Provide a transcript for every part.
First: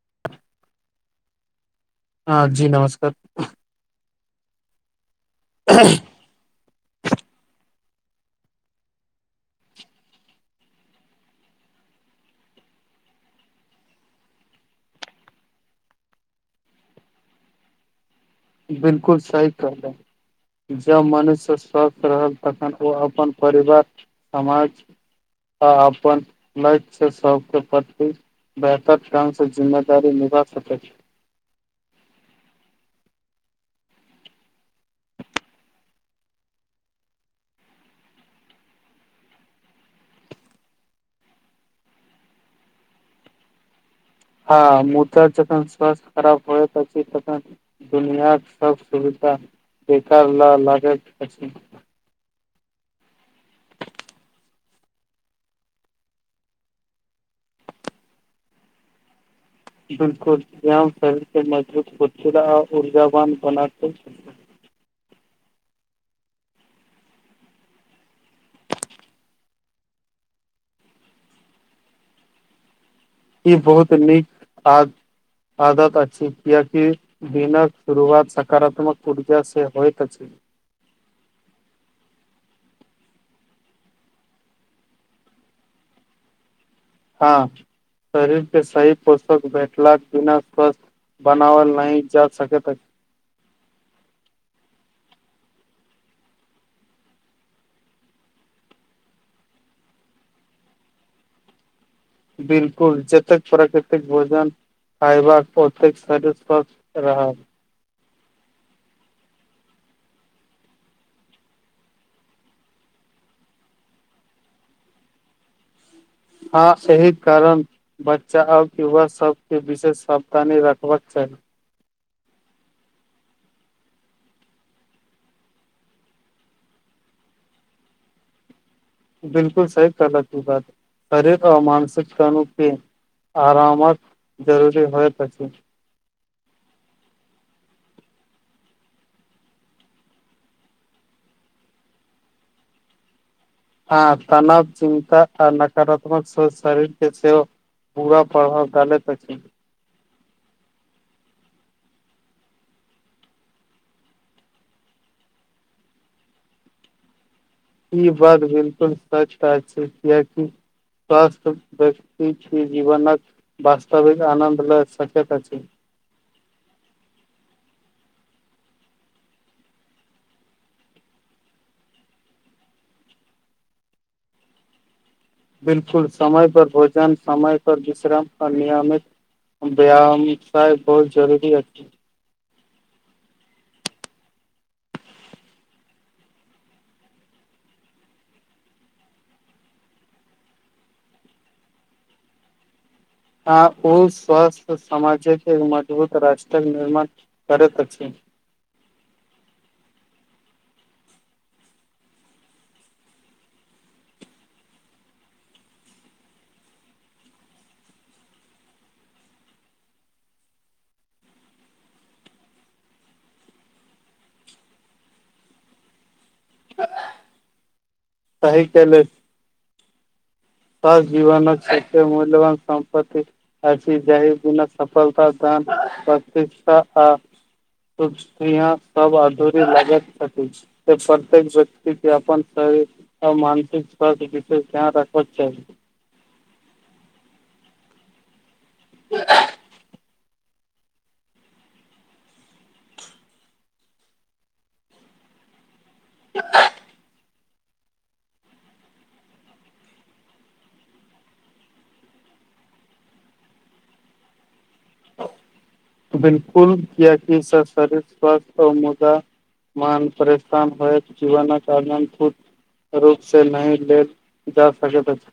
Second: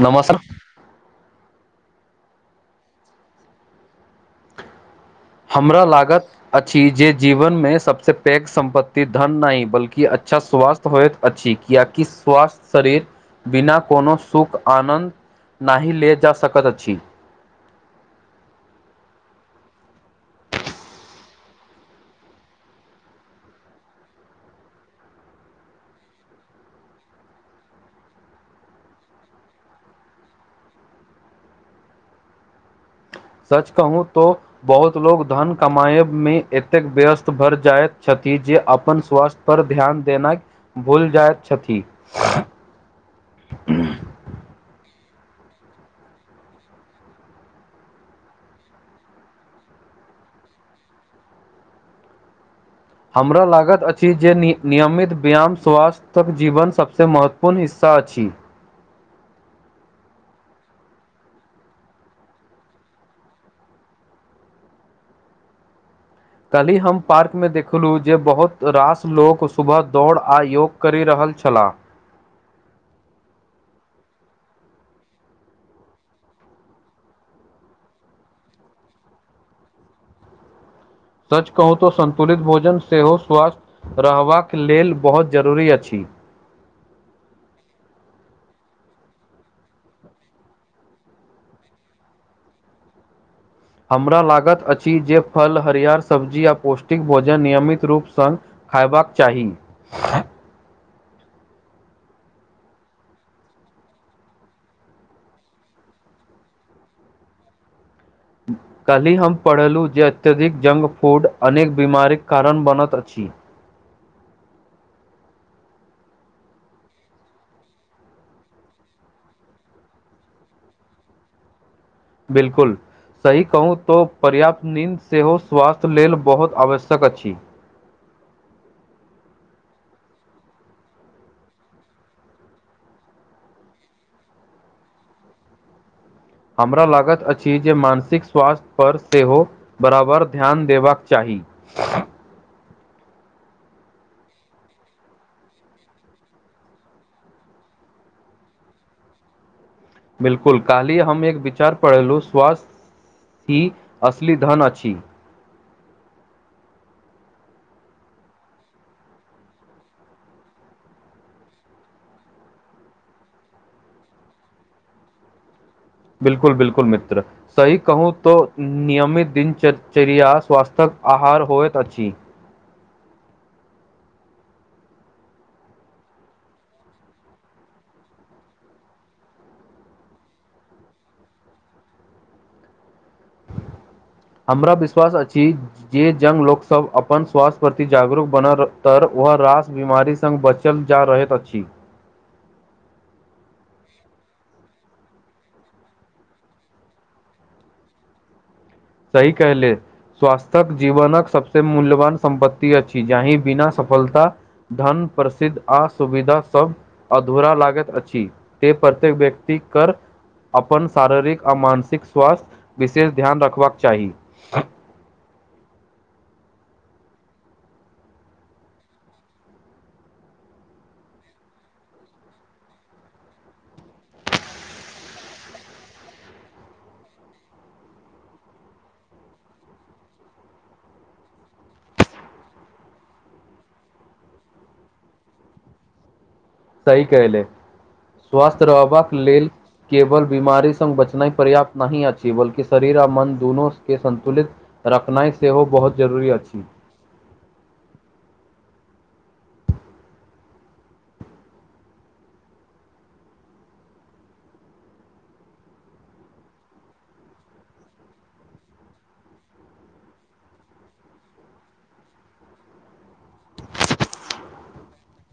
न मौसम हँ जी नमस्कार हमरा लागत अछि जे जीवन में सबस पैघ सम्पत्ति धन नहि बल्कि अच्छा स्वास्थ्य होइत अछि कियाकि स्वास्थ शरीर बिना कोनो सुख आनन्द नहि ले जा सकैत अछि बिलकुल सही कहलिऐ जँ मनुष्य स्वस्थ रहल तखन ओ अपन परिवार समाज आ अपन लक्ष्य सबके प्रति बेहतर ढ्ग से जिम्मेदी निभा सकैत सच कहु तो बहुत लोकोग धन कमाए मे एतेक व्यस्त भर जाइत छथि जे अपन स्वास्थ्य पर ध्यान देना भूल जाइत छथि हँ मुदा जखन स्वस्थ खराब होए त तन दुनियाक सब सुविधा बेकार ल लागैत अछि हमरा लागत अछि जे नियमित व्यायाम स्वास्थ्यक जीवन सभसँ महत्वपूर्ण हिस्सा अछि बिलकुल शरीर मजबूत ऊर्जवान बनातै काल्हि हम पार्कमे देखलहुँ जे बहुत रास लोक सुबह दौड़ आ योग करि रहल छलाह ई बहुत नीक आ आदत अच्छी किय क दिनक शुरुआत सकारात्मक ऊर्जा से होइत अछि सच कहू तऽ संन्तुलित भोजन सेहो स्वस्थ रहबाक लेल बहुत जरूरी अछि हँ शरीर के सही पोषक बैठला बिना स्वस्थ्य बनावल नहि जा सकै अछि हमरा लागत अछि जे फल हरियर सब्जी आ पौष्टिक भोजन नियमित रूपस खयबाक चाहि बिलकुल जतेक प्राकृतिक भोजन खायबाक ओतेक शरीर स्वस्थ रहल काल्हि हम पढ़ेलहुँ जे अत्यधिक जंक फूड अनेक बीमारीक कारण बनैत अछि हँ एहि कारण बच्चा आओर युवा सबके विशेष सावधानी रखबाक चाही बिल्कुल सही कहू तऽ पर्याप्त नीन्द सेहो स्वास्थ्य लेल बहुत आवश्यक अछि बिलकुल सही कहलक तु ई बात शरीर आ मानसिक के आरामक जरूरी होइत अछि हमरा लागत अछि जे मानसिक स्वास्थ्य पर सेहो बराबर ध्यान देबाक चाही हँ तनाव चिन्ता आ नकारात्मक शरीर के सेहो बुरा प्रभाव डालतअछि छै बिल्कुल काल्हि हम एक विचार पढ़ेलहुँ स्वास्थ्य ही असली धन अछि ई बात बिलकुल सच कहय छी कियकि सवास्थ व्यक्ति जीवनक वास्तविक आनन्द लए सकेत अछि बिलकुल बिलकुल मित्र सही कहू तो नियमित दिनचचर्या स्वास्थ्य्यक आहार होइत अछि बिलकुल समय पर भोजन समय पर विश्राम और नियमित व्यायामसाय बहुत जरूरी अछि [inaudible] [inaudible] हमरा विश्वास अछि जे जङ्ग लोकसभ अपन स्वास्थ्य प्रति जागरूक बन त वह रास बीमारी स बची बचल जा रहैत अछि आ ओ स्वस्थ समाजके मजबूत राष्ट्रक निर्माण करैत अछि सही कहले स्वास्थ्यक जीवनक सबस मूल्यवान सम्पत्ति अछि जाहि बिना सफलता धन प्रसिद्ध आ सुविधा सब अधूरा लागत अछि त प्रत्येक व्यक्ति क अपन शारीरिक आ मानसिक स्वास्थ्य विशेष ध्यान रखबाक चाही सही कहलू स जीवन क मूल्यवान सम्पति अ जाहि बिना सफलता दान प्रति आ यहाँ सब अधूरी लगैत छथि से प्रत्येक व्यक्ति के अपन शारीरिक आर मानसिक स्वस्थ्य विशेष ध्यान रख अच्छा सही कयलै स्वास्थय रहबाक लेल केवल बीमारी स बचना नहि पर्याप्त नहि अछि बल्कि शरीर आ मन दुनू के संन्तुलित रखनाइ से सेहो बहुत जरूरी अछि बिलकुल कियाकि सब शरीर स्वस्थ मुदा मान परेशान होइ जीवनक रूप से नहि लेल जा सकैत अछि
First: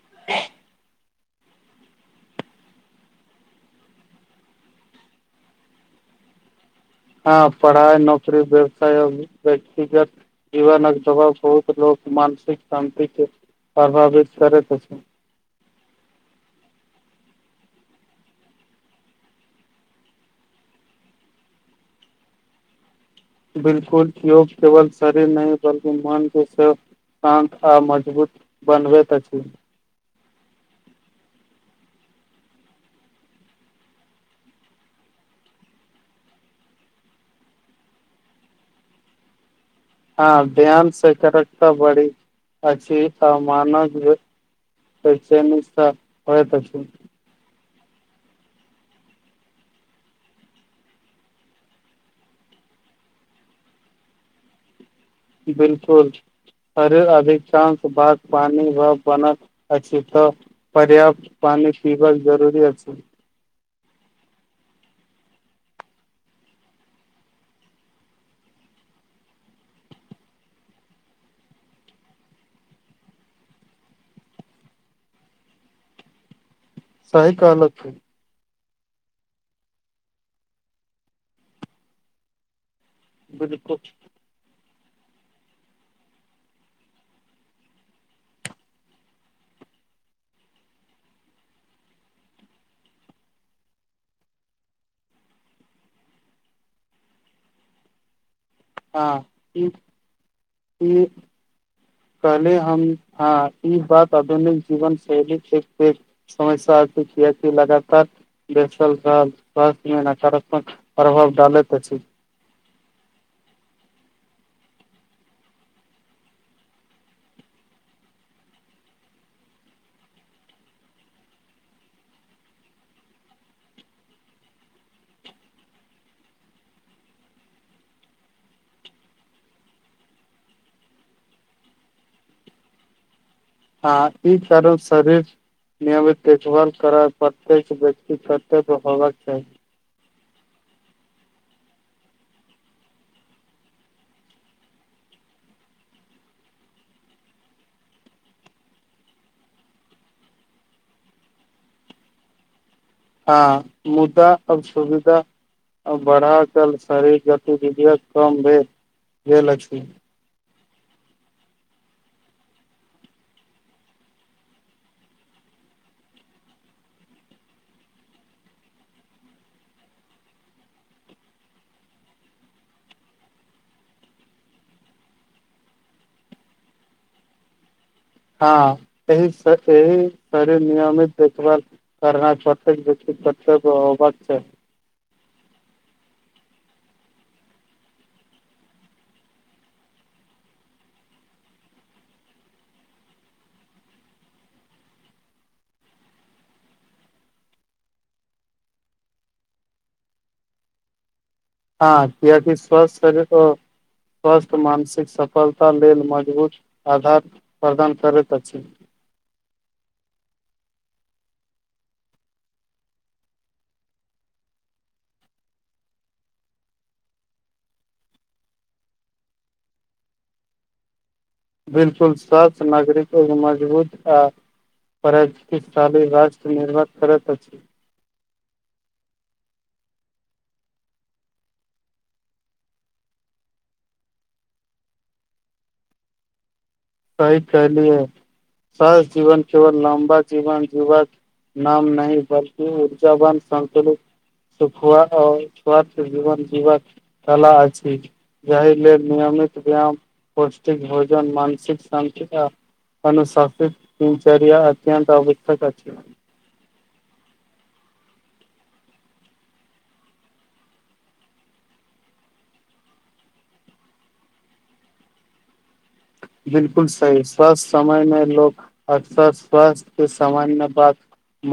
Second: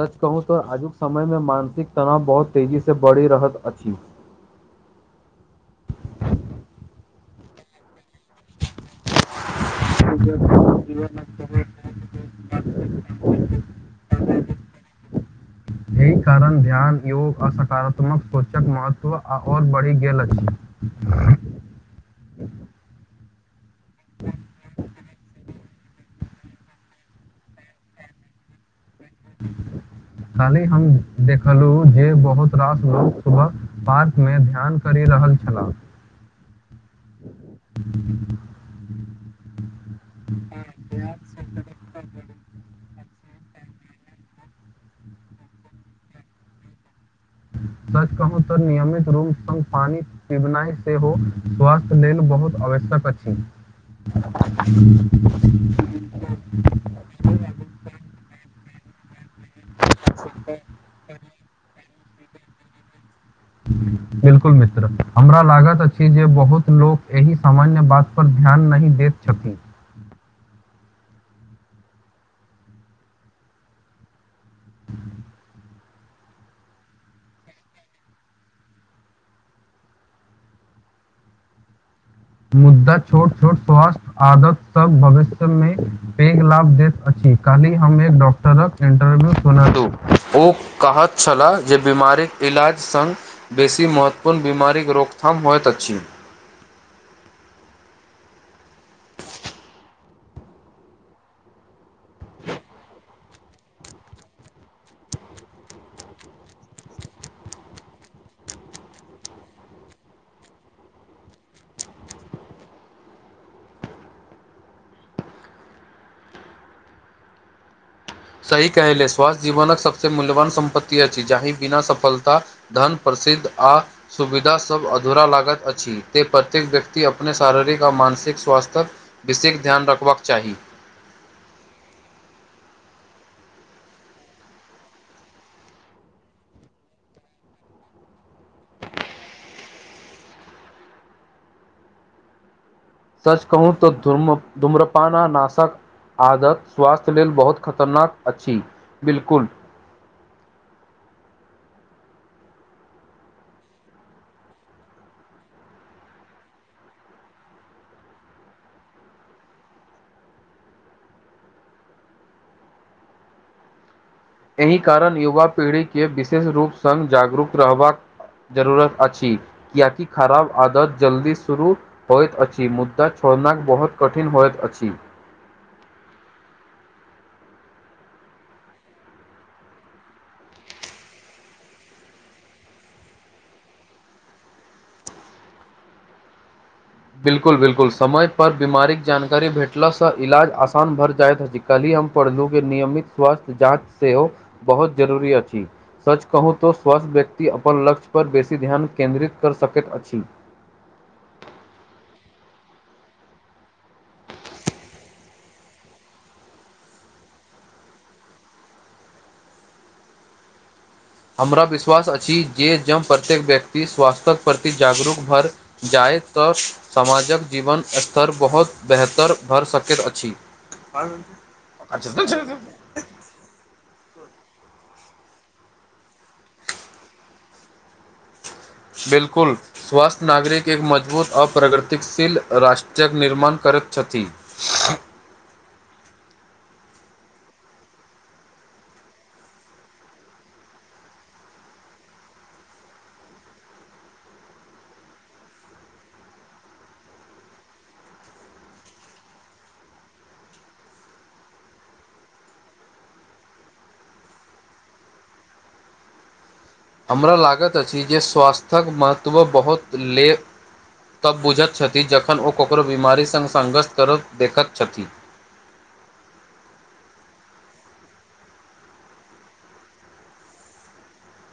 सच कहू तऽ आजुक समयमे मानसिक तनाव बहुत तेजी से बढ़ि रहत अछि हँ पढ़ाई नौकरी व्यवसाय व्यक्तिगत जीवनक जबाब बहुत लोक मानसिक शान्ति के प्रभावित करैत अछि एहि कारण ध्यान योग आ सकारात्मक सोचक महत्व आओर बढ़ि गेल अछि [inaudible] [inaudible] बिलकुल योग केवल शरीर नहि बलकि मन के शान्त आ मजबूत बनबैत अछि कल्हि हम देखलहु जे बहुत रास लोक सुबह पार्कमे ध्यान करि रहल छलाह [inaudible] हँ ध्यान से करत त बढ़ी अछि मानव त नसा [unintelligible] होत छै सच कहू तऽ नियमित रूम पानी पिबनाइ सेहो स्वास्थ्य लेल बहुत आवश्यक अछि [unintelligible] बिलकुल हर अधिकांश बात पनि बनल अछि तऽ पर्याप्त पानी पीबक जरूरी अछि [inaudible] बिल्कुल मित्र हमरा लागत अछि जे बहुत लोक एहि सामान्य बात पर ध्यान नहि देत छथीन सही कहलकै मुद्दा छोट छोट बिलकुल स्वास्थ आदत सब भविष्यमे पैघ लाभ दैत अछि काल्हि हम एक डॉक्टरक इन्टरव्यू सुन दू ओ कहत छल्लाह जे बीमारीक इलाज सङ्ग बेसी महत्वपूर्ण बीमारीक रोकथाम होइत अछि आ ई ह कहले हम हँ ई बात आधुनिक जीवन शैली समस्या छै की [unintelligible] अ छै लगातार बेसल रहल स्वास्थ्य मे नकारात्मक प्रभाव डालैत अछि सही कहले स्वासथ्य जीवनक सबस मूल्यवान सम्पत्ति अछि जाही बिना सफलता धन प्रसिद्ध आ सुविधा सभ अधूरा लागत अछि ते प्रत्येक व्यक्ति अपने शारीरिक आ मानसिक स्वास्थ्यक विशेक ध्यान रखबक चाही हँ ई करब शरीर नियमित देखभाल करा प्रतेक व्यक्ति कत होबबाक चाही सच कहू त धुम धुम्रपाना नाशक आदत स्वास्थ्य लेल बहुत खतरनाक अछि बिलकुल आ मुद्दा अब सुविधा आ बढ़ाकल शरीर गतिविधि कम भेल भेल अछि एहि कारण युवा पीढ़ीके विशेष रूप सङ्ग जागरूक रहबाक जरूरत अछि किएकि खराब आदत जल्दी शुरू होइत अछि मुद्दा छोड़ना बहुत कठिन होइत अछि हँ एहिस ए हि शरीर नियमित देखबार कर चोे [unintelligible] बे छे अव छै बिलकुल बिलकुल समय पर बीमारीक जानकारी भेटलासँ इलाज आसान भर जायइत अछि कलही हम पढ़लू के नियमित स्वास्थ्य जाँच सेहो बहुत जरूरी अछि सच कहू तऽ स्वस्थ व्यक्ति अपन लक्ष्यपर बेसी ध्यान केन्द्रित करऽ सकैत अछि हँ कियाकि स्वास्थ शरिरो स्वस्थ मानसिक सफलता लेल मजबूत आधार प्रदान करैत अछि हमरा विश्वास अछि जे जँ प्रत्येक व्यक्ति स्वास्थ्यक प्रति जागरूक भर जाहिसँ समाजक जीवन स्तर बहुत बेहतर भऽ सकैत अछि हर [unintelligible] बिलकुल सच नागरीक मजबूत आ प्रतिशाली राष्ट्र निर्भर करैत अछि बिल्कुल स्वास्थ्य नागरिक एक मजबूत आ प्रगतिशील राष्ट्रके निर्माण करैत छथि सही कैहलीयै सहस जीवन केवल लम्बा जीवन जीवाक नाम नहि बलकि ऊर्जा बान संतुलित खुआ आ स्वास्थ्य जीवन जिवाक कला अछि जा लेल नियमित व्यायाम पौष्टिक भोजन मानसिक शांतिक अ अनुशासित दिनचर्या अत्यत अवशक अछि हमरा लागैत अछि जे स्वास्थ्यक महत्व बहुत ले तब बुझैत छथि जखन ओ ककरो बीमारी सङ्ग संङघर्ष कर देखैत छथि बिलकुल सही स्वास्थ समय मे लोक अस स्वथ्य सामान्य बात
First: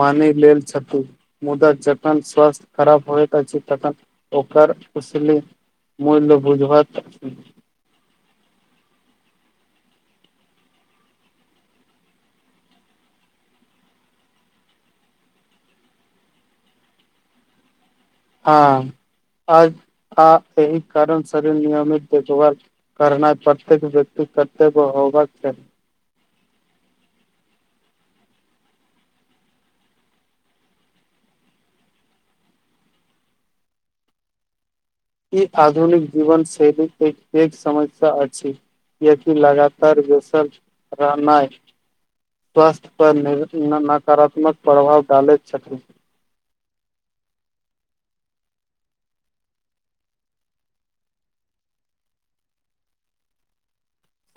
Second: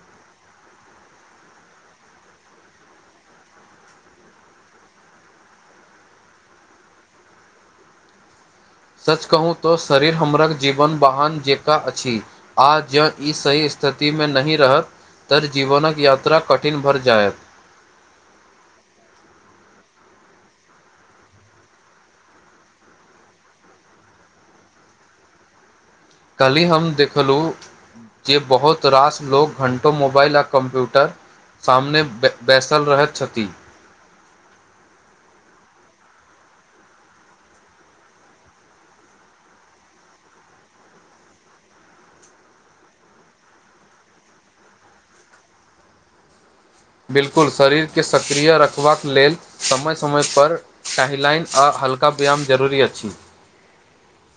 मानलेल छथी मुदा जखन स्वस्थ्य खराब होए त ततन ओकर असली मूल मुझत सच कहू तऽ शरीर हमरक जीवन वाहन जकाँ अछि आ ज ई सही स्थिति मे नहिह रहत त जीवनकक यात्रा कठिन भर जाएत ह आ एहि कारण शरीर नियमित देखभाल करनाइ प्रत्येक व्यक्ति कतो होब चाही कालहि हम देखलहुँ जे बहुत रास लोग घण्टो मोबाइल आ कम्प्यूटर सामने बैसल रहैत छथि ई आधुनिक जीवन शैली एक एक समस्या अछि यदि लगातार बैसल रहनाइ स्वास्थ्य पर नकारात्मक प्रभाव डालैत छथिन बिलकुल शरीरके सक्रिय रखबाक लेल समय समयपर टहलनाइ आ हल्का व्यायाम जरूरी अछि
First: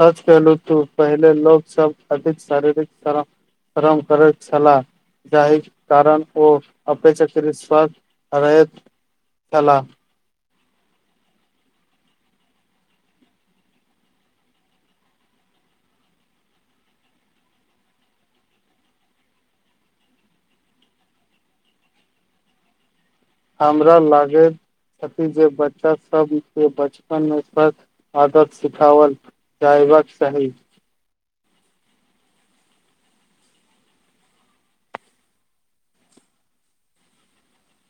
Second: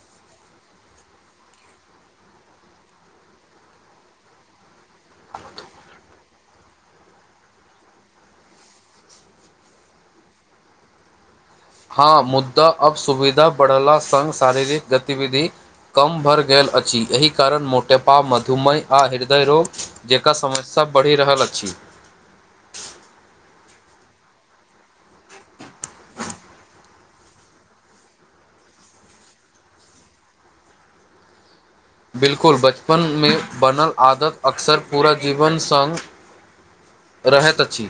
सच कहलू तू पहले लोको सबब अधिक शारीरिक तरह श्रम करैत छलाह जाहि कारण ओ अपेक्षाकृत स्वास्थ रहैत छला हँ मुद्दा अब सुविधा बढ़ला संघ शारीरिक गतिविधि कम भरि गेल अछि एहि कारण मोटेपा मधुमेह आ हृदय रोग जेकर समस्या बढ़ि रहल अछि हमरा लागे छथि जे बच्चा सब के बच अपन अपन आदत सिखावल जबक चाही बिलकुल बचपनमे बनल आदत अक्सर पूरा जीवन संग रहैत अछि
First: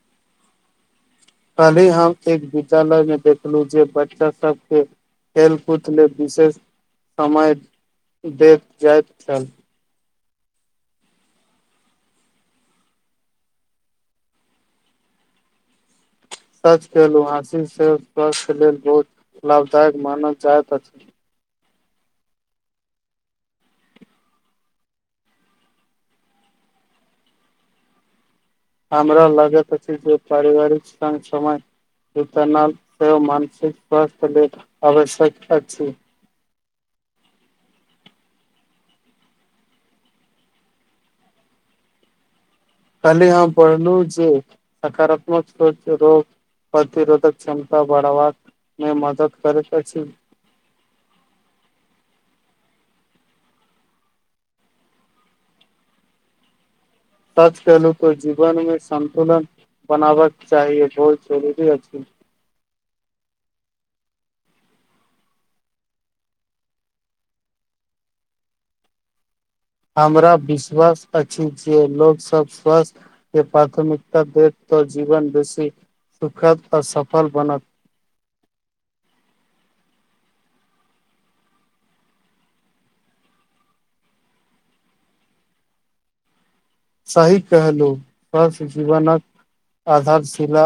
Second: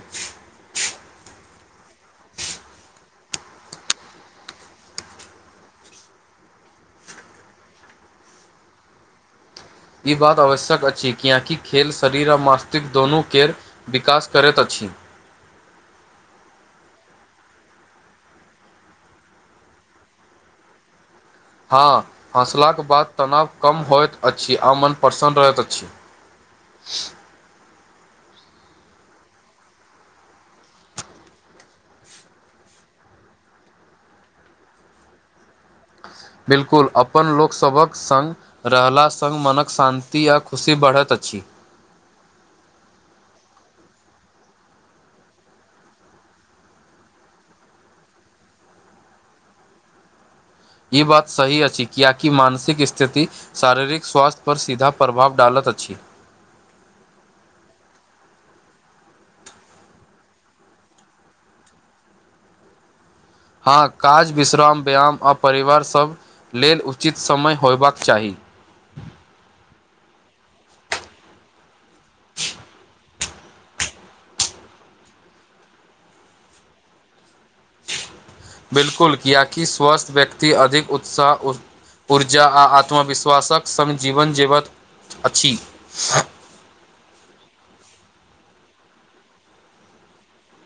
कहले हम एक विद्यालय में देखलहु जे बच्चा सबके खेल कुद लेल विशेष समय देख जात छल ई बात आवश्यक अछि किएकि खेल शरीर आओ मास्तिकष्क दुनूके विकास करैत अछि सच केेलुहासिलन से स्वास्थ्य लेल बहुत लाभदायक मानल जाइत अछि हँ हँसलाक बाद तनाव कम होइत अछि आओ मन प्रसन्न रहैत अछि हमरा लागैत अछि जे परिवारिक संग समाज जतना सेहो मानसिक स्वास्थ्य ल आवश्यक अछि बिलकुल अपन लोकसभक सङ्ग रहलास सङ्ग मनक शान्ति आ खुशी बढ़ैत अछि काली हम पढ़लहु जे सकारात्मक सोच रोग प्रतिरोधक क्षमता बढ़बाक मे मदद करैत अछि ई बात सही अछि किआकि मानसिक स्थिति शारीरिक स्वास्थ्य पर सीधा प्रभाव डालत अछि सच कलू त जीवन मे संन्तुलन बनाबा चाहिए बोल जरूरी अछि हँ काज विश्राम व्यायाम आ परिवारसभ लेल उचित समय होयबाक चाही हमरा विश्वास अछि जे लोग सब स्वस्थ के प्राथमिकता दे तऽ जीवन बेसी सुखद आ सफल बनत बिलकुल किएकि स्वस्थ व्यक्ति अधिक उत्साह ओ ऊर्जा आ आत्मविश्वासक सङ्ग जीवन जीबैत अछि सही कहलौ स जीवनक आधारशिला